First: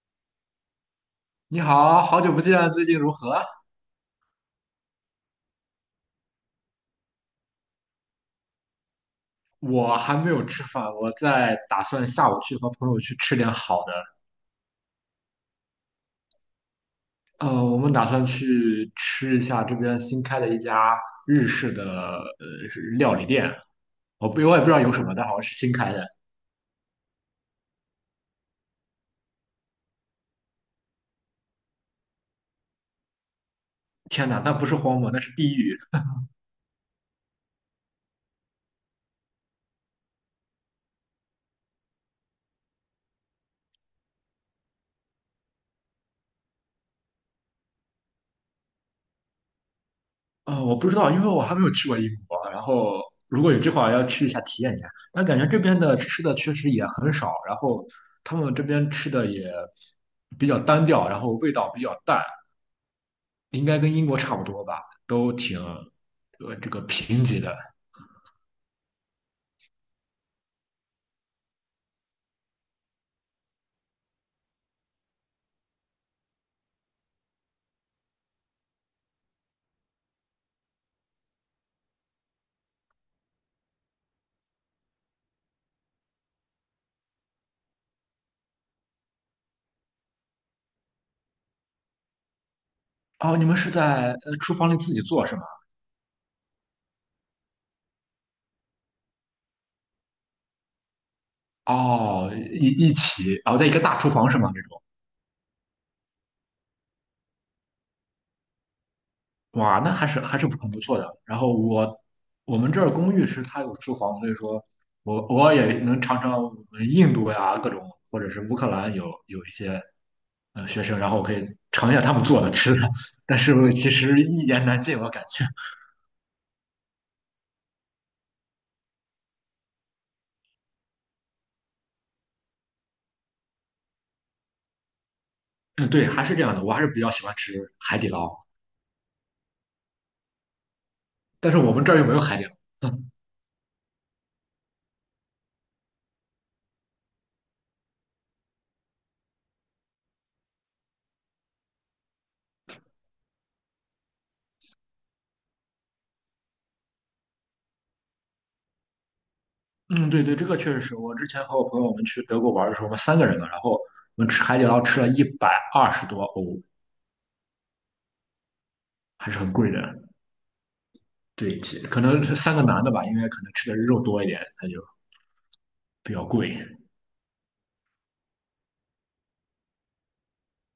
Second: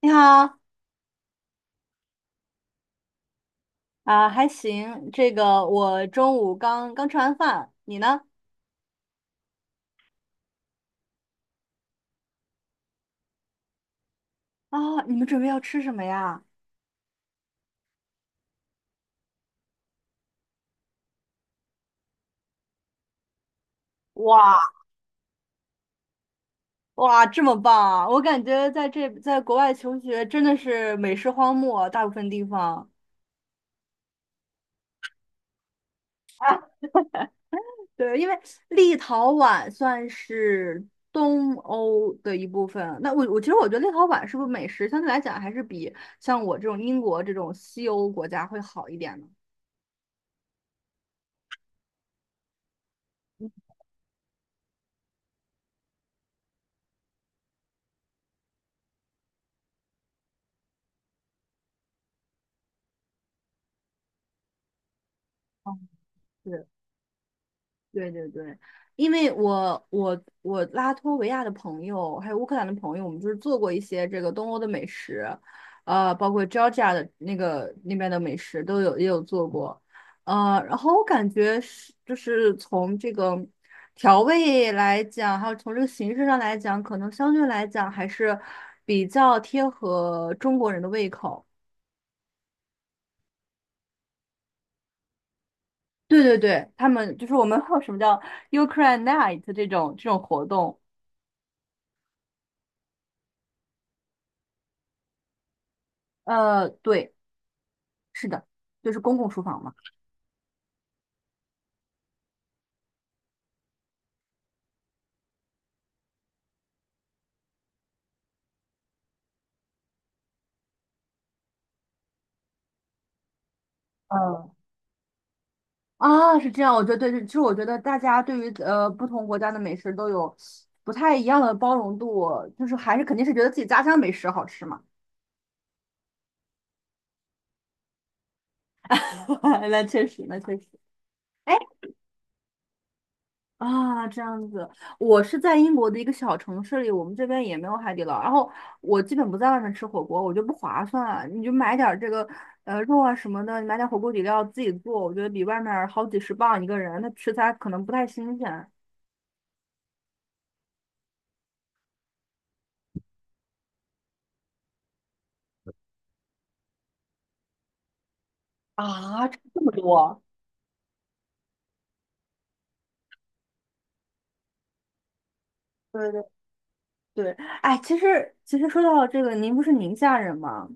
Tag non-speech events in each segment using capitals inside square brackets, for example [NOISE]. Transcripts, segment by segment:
你好。你好，好久不见，最近如何？啊，还行。这个我中午刚刚吃完饭，你呢？我还没有吃饭，我在打算下午去和朋友去吃点好的。啊，你们准备要吃什么呀？我们打算去吃一下这边新开的一家日式的料理店，我也哇不知道有什么，但好像是新开的。哇，这么棒啊！我感觉在这在国外求学真的是美食荒漠，大部分地方。天哪，那不是荒漠，那是地狱。对，因为立陶宛算是东欧的一部分。那我其实我觉得立陶宛是不是美食相对来讲还是比像我这种英国这种西欧国家会好一点呢？我不知道，因为我还没有去过英国。然后如果有计划要去一下体验一下，那感觉这边的吃的确实也很少，然后他们这边吃的也比较单调，然后味道比较淡。应该跟英国差不多吧，都挺哦，对。贫瘠的。对对对，因为我拉脱维亚的朋友，还有乌克兰的朋友，我们就是做过一些这个东欧的美食，包括 Georgia 的那个那边的美食都有也有做过，然后我感觉是就是从这个调味来讲，还有从这个形式上来讲，可能相对来讲还是比较贴合中国人的胃口。哦，你们是在厨房里自己做是吗？对对对，他们就是我们 [LAUGHS] 会有什么叫 Ukraine Night 这种活动。哦，一起，哦，在一个大厨房是吗？这种。呃，对，是的，就是公共厨房嘛。哇，那还是很不错的。然后我们这儿公寓是它有厨房，所以说我也能尝尝我们印度呀各种，或者是乌克兰有一些学生，然后我可以尝一下他们做的吃的，但是其实一嗯，言难尽，我感觉。啊，是这样，我觉得对，其实我觉得大家对于不同国家的美食都有不太一样的包容度，就是还是肯定是觉得自己家乡美食好吃嘛。嗯，对，还是这样的，我还是比较喜欢吃海底捞。[LAUGHS] 那确实，那确实。但哎是我们这儿又没有海底捞。嗯啊，这样子，我是在英国的一个小城市里，我们这边也没有海底捞，然后我基本不在外面吃火锅，我觉得不划算，你就买点儿这个肉啊什么的，你买点儿火锅底料自己做，我觉得比外面儿好几十磅一个人，他食材可能不太新鲜。嗯，对对，这个确实是我之前和我朋友我们去德国玩的时候，我们三个人嘛，然后我们吃海底捞吃了120多欧，啊，还是很这么贵的。多，对，可能是三个男的吧，因为可能吃的肉多一点，他就对比对较贵。对，哎，其实说到这个，您不是宁夏人吗？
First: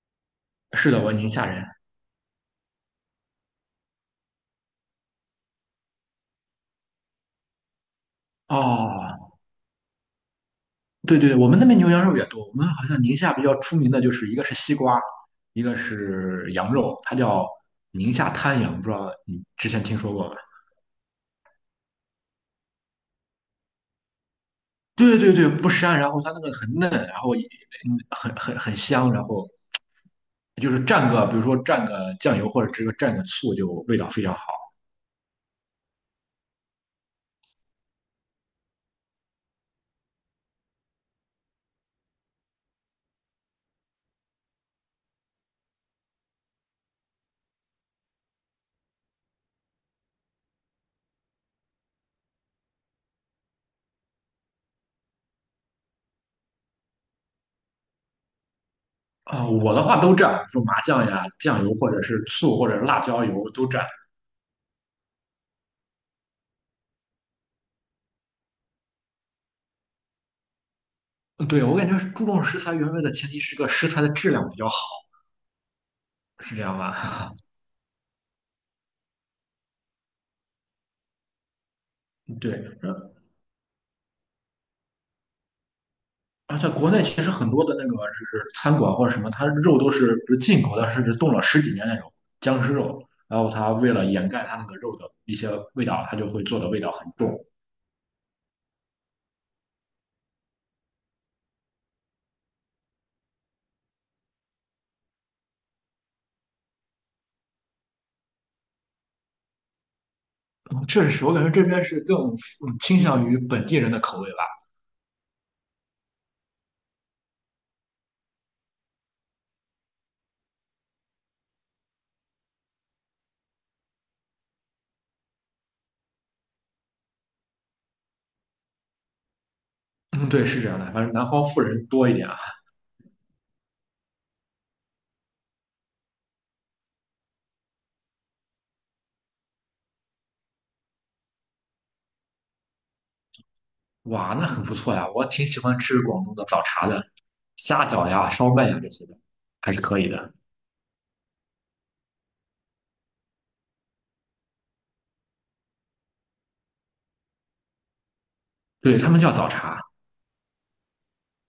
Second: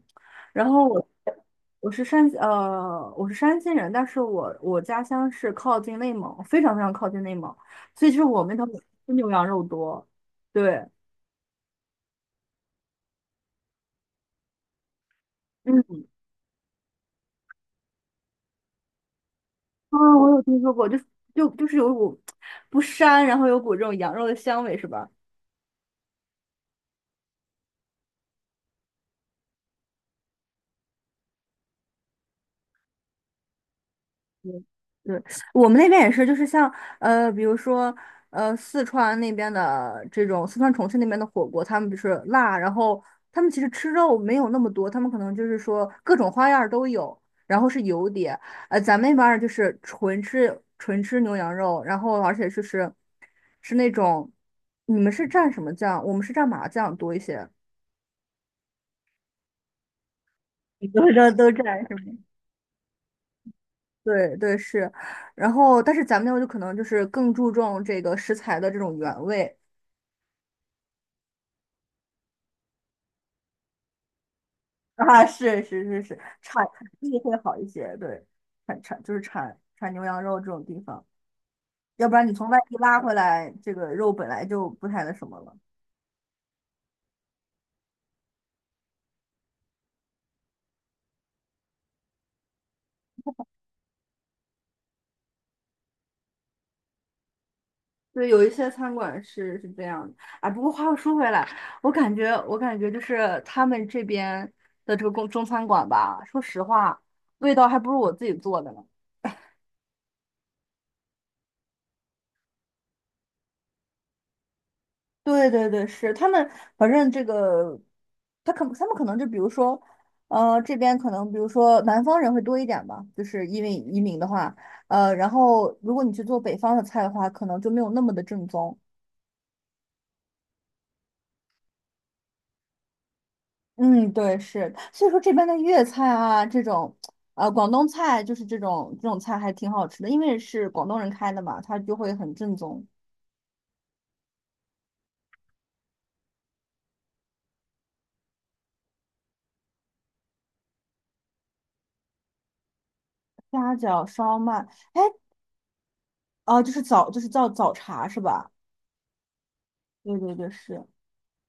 然后是的，我我宁夏人。我是山西人，但是我家乡是靠近内蒙，非常非常靠近内蒙，所以就是我们那头吃牛哦，羊肉多，对，对对，我们那边牛羊肉也多。我们好像宁夏比较出名的就是一个是西瓜，一个嗯，是羊肉，它叫宁夏滩羊，不知道你之前听啊，说过。我有听说过，就就是有股不膻，然后有股这种羊肉的香味，是吧？对对对，不膻，然后它那个很嫩，然后也很香，然后就是蘸个，比如说蘸个酱油或者这个蘸个醋，就味道非常好。嗯对，我们那边也是，就是像比如说四川那边的这种，四川重庆那边的火锅，他们就是辣，然后他们其实吃肉没有那么多，他们可能就是说各种花样儿都有，然后是油碟，咱们那边儿就是纯吃牛羊肉，然后而且就是是那种，你们是蘸什么酱？我们是蘸麻酱多一些。啊、我的话都蘸，比如说 [LAUGHS] 麻你多酱呀、少都酱油蘸或是者吗？是醋或者是辣椒油都蘸。对对是，然后但是咱们那边就可能就是更注重这个食材的这种原味。 对，我感觉注重食材原味的前提是个食材的质量比较好，[LAUGHS] 啊，是，是这产样产地吧？会好一些，对，就是产牛羊肉这种地方，要不然你 [LAUGHS] 从对，外地拉回来，这个肉本来就不太那什么了。而且国内其实很多的那个就是餐馆或者什么，它肉都是不是进口的，甚至冻了十几年那种僵尸肉。然后它为了掩盖它那个肉的一些味道，它就会做的味道很重。嗯对，有一些餐馆是这样的，哎，不过话又说回来，我感觉就是他们这边的这个中餐馆吧，说实话，味道还不如我自己做的呢。确实是我感觉这边是更倾向于本地人的口味吧。对对对，是他们，反正这个，他们可能就比如说，呃，这边可能比如说南方人会多一点吧，就是因为移民的话，然后如果你去做北方的菜的话，可能就没有那么的正宗。嗯，对，是这样的，反正南方富人多一点啊。嗯，对，是，所以说这边的粤菜啊，这种，广东菜就是这种菜还挺好吃的，因为是广东人开的嘛，它就会很正宗。哇，那很不错呀，我挺喜欢吃广东的早茶的，虾饺呀、烧麦呀这些的，还是可以的。虾饺、烧麦，哎，哦、就是早就是叫早茶是吧？对，他们叫早茶对对对，是。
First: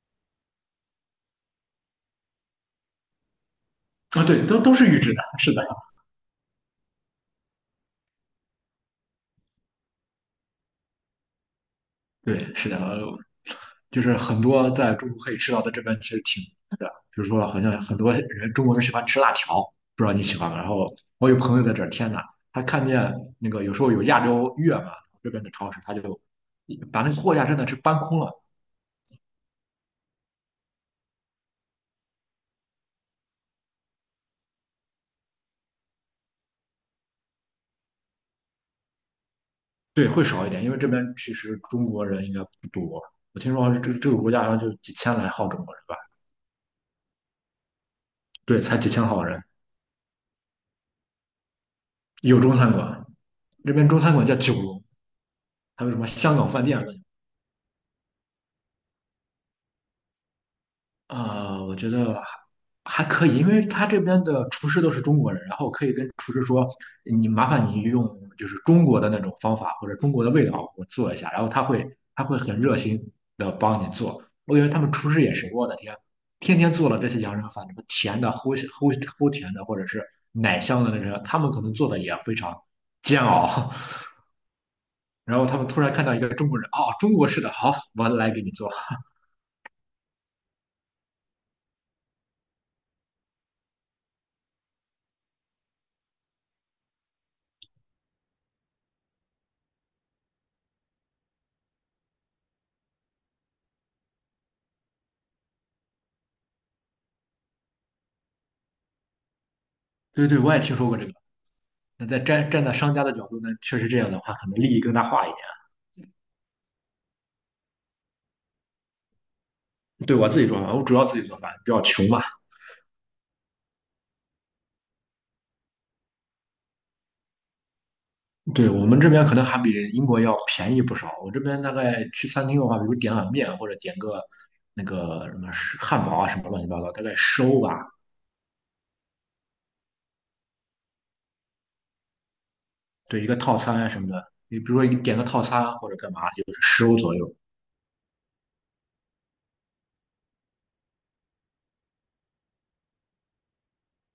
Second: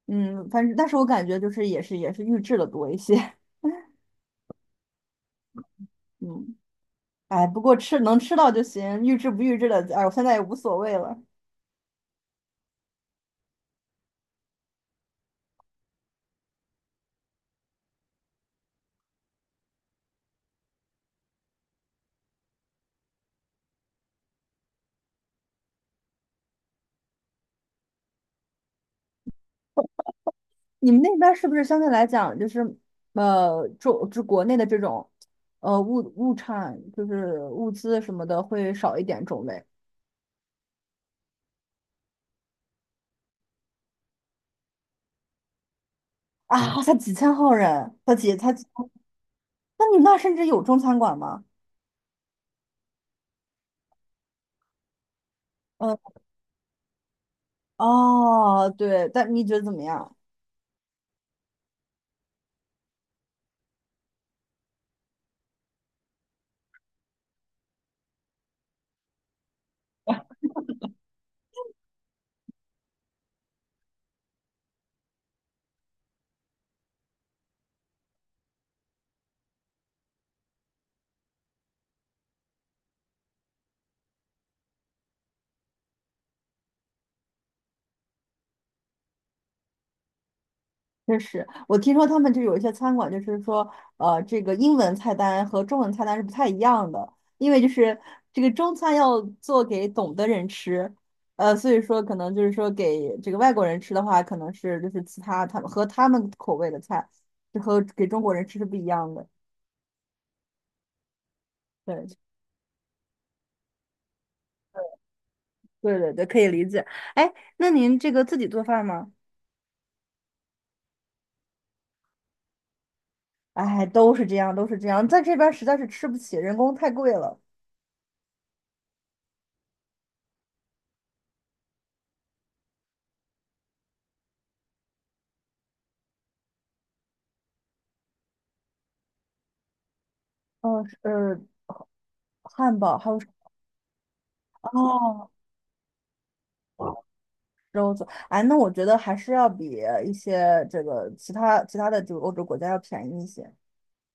嗯，反正但是我感觉就是也是预制的多一些。啊，对，都是预制的，是的，[LAUGHS] 嗯，哎，不过吃能吃到就行，预制不预制的，哎，我现在也无所谓了。对，是的，就是很多在中国可以吃到的这边其实挺的，比如说好像很多人中国人喜欢吃辣条，不知道你喜欢吗？然后我有朋友在这儿，天呐，他看见那个有时候有亚洲月嘛，这边的超市他就把那个货架真的是搬空了。你们那边儿是不是相对来讲就是国内的这种呃物物产就是物资什么的会少一点种类？对，会少一点，因为这边其实中国人应该不多，我听说这个国家好像就几千来号中国人吧。啊？才几千号人，才几才对，几，才几千号人，那你们那儿甚至有中餐馆吗？有中餐馆，这边中餐馆叫九龙，还有嗯，什么香港饭店。哦，对，但你觉得怎么样？我觉得还可以，因为他这边的厨师都是中国人，然后可以跟厨师说，你麻烦你用就是中国的那种方法或者中国的味道我做一下，然后他会很热心的帮你做。我感觉他们厨师也是，我的天，天天做了这些洋人饭，什么甜的、齁齁齁甜的，或者是奶香的那种，他们可能做的也非常煎熬。[LAUGHS] 然后他们突然看到一个中国人，哦，中国式的，好，我来给你做。确实，我听说他们就有一些餐馆，就是说，呃，这个英文菜单和中文菜单是不太一样的，因为就是这个中餐要做给懂的人吃，所以说可能就是说给这个外国人吃的话，可能是就是其他他们和他们口味的菜，就和给中国人吃是不一样的。对对，我也听说过这个。那对，站在商家的角度呢，确实这样的话，可能利益更大化一点。对对对，可以理解。哎，那您这个自己做饭吗？对我自己做饭，我主要自己做饭，比较穷嘛。哎，都是这样，都是这样，在这边实在是吃不起，人工太贵了。对我们这边可能还比英国要便宜不少。我这边大概去餐厅的话，比如点碗面或者点个那个什么汉堡啊什么乱七八糟，大概十欧吧。嗯，呃，汉堡还有对，什一个套餐啊什么的，你比么？如说你点个哦。套餐或者干嘛，就是十欧左右。哎，那我觉得还是要比一些这个其他的这个欧洲国家要便宜一些。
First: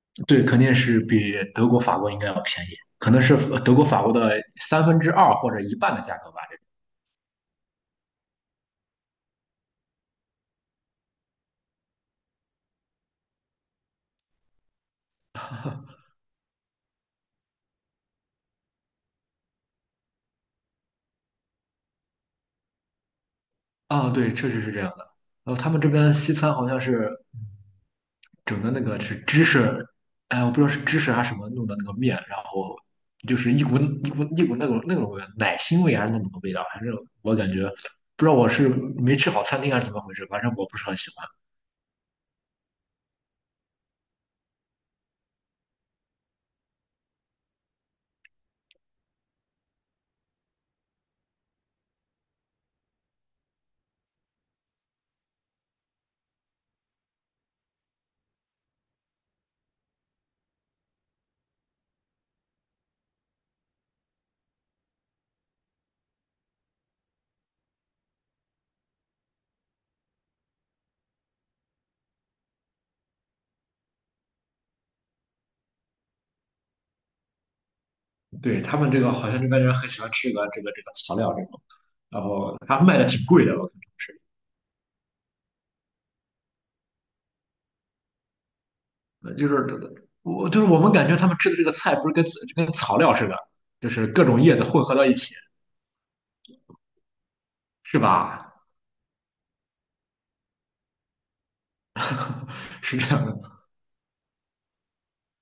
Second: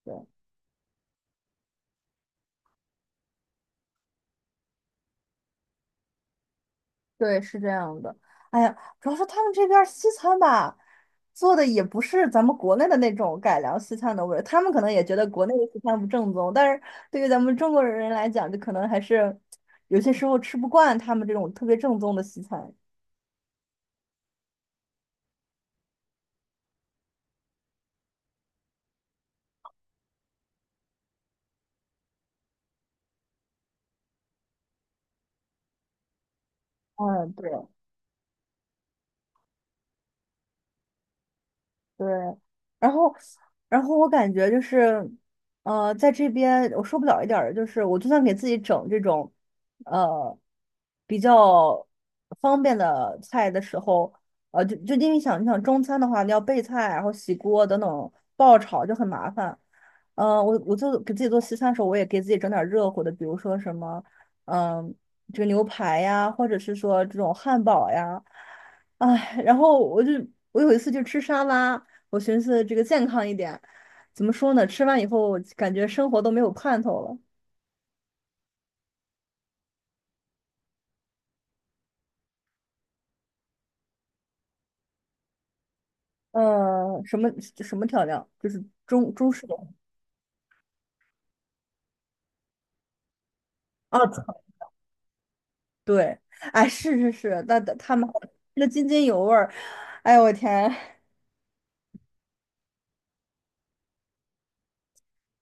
对对，肯定是比德国、法国应该要便宜，可能是德国、法国的三分之二或者一半的价格吧。对，是这样的。哎呀，主要是他们这边儿西餐吧，做的也不是咱们国内的那种改良西餐的味儿，他们可能也觉得国内的西餐不正宗，但是对于咱们中国人来讲，就可能还是有些时候吃不惯他们这种特别正宗的西餐。啊，对，确实是这样的。然后他们这边西餐好像是整的那个是芝士，哎，我不知道是芝士还是什么弄的那个面，然后就是一股一股一股那种味奶腥味还是那种味道，反正嗯，我对。感觉不知道我是没吃好餐厅还是怎么回事，反正我不是很喜欢。对，然后，然后我感觉就是，呃，在这边我受不了一点儿的就是，我就算给自己整这种，呃，比较方便的菜的时候，就因为想，你想中餐的话，你要备菜，然后洗锅等等，爆炒就很麻烦。嗯、我就给自己做西餐的时候，我也给自己整点儿热乎的，比如说什么，嗯、这个牛排呀，或者是说这种汉堡呀，哎，然后我有一次就吃沙拉。我寻思这个健康一点，怎么说呢？吃完以后感觉生活都没有盼头了。对，他们这个好像这边人很喜欢吃这个草料这种，然后他卖的挺贵的，我看是，呃，什么调料？就是中中呃式就的是我就是我们感觉他们吃的这个菜不是跟草料似的，就啊，是各种叶子混合到一起。对，哎，是是是，那那他是们吧？那津津有味儿。哎呦我天，是这样的。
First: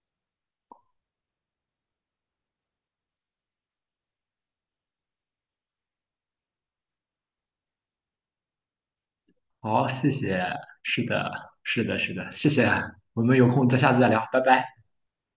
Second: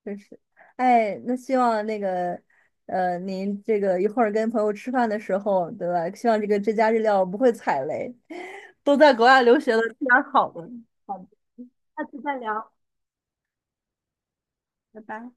真是，哎，那希望那个您这个一会儿跟朋友吃饭的时候，对吧？希望这个这家日料不会踩雷。都在国外留学了，好，吃谢点谢。好的。是好的，的，是的，下是次的，再谢谢。聊，我们有空再下次再聊，拜拜。拜拜。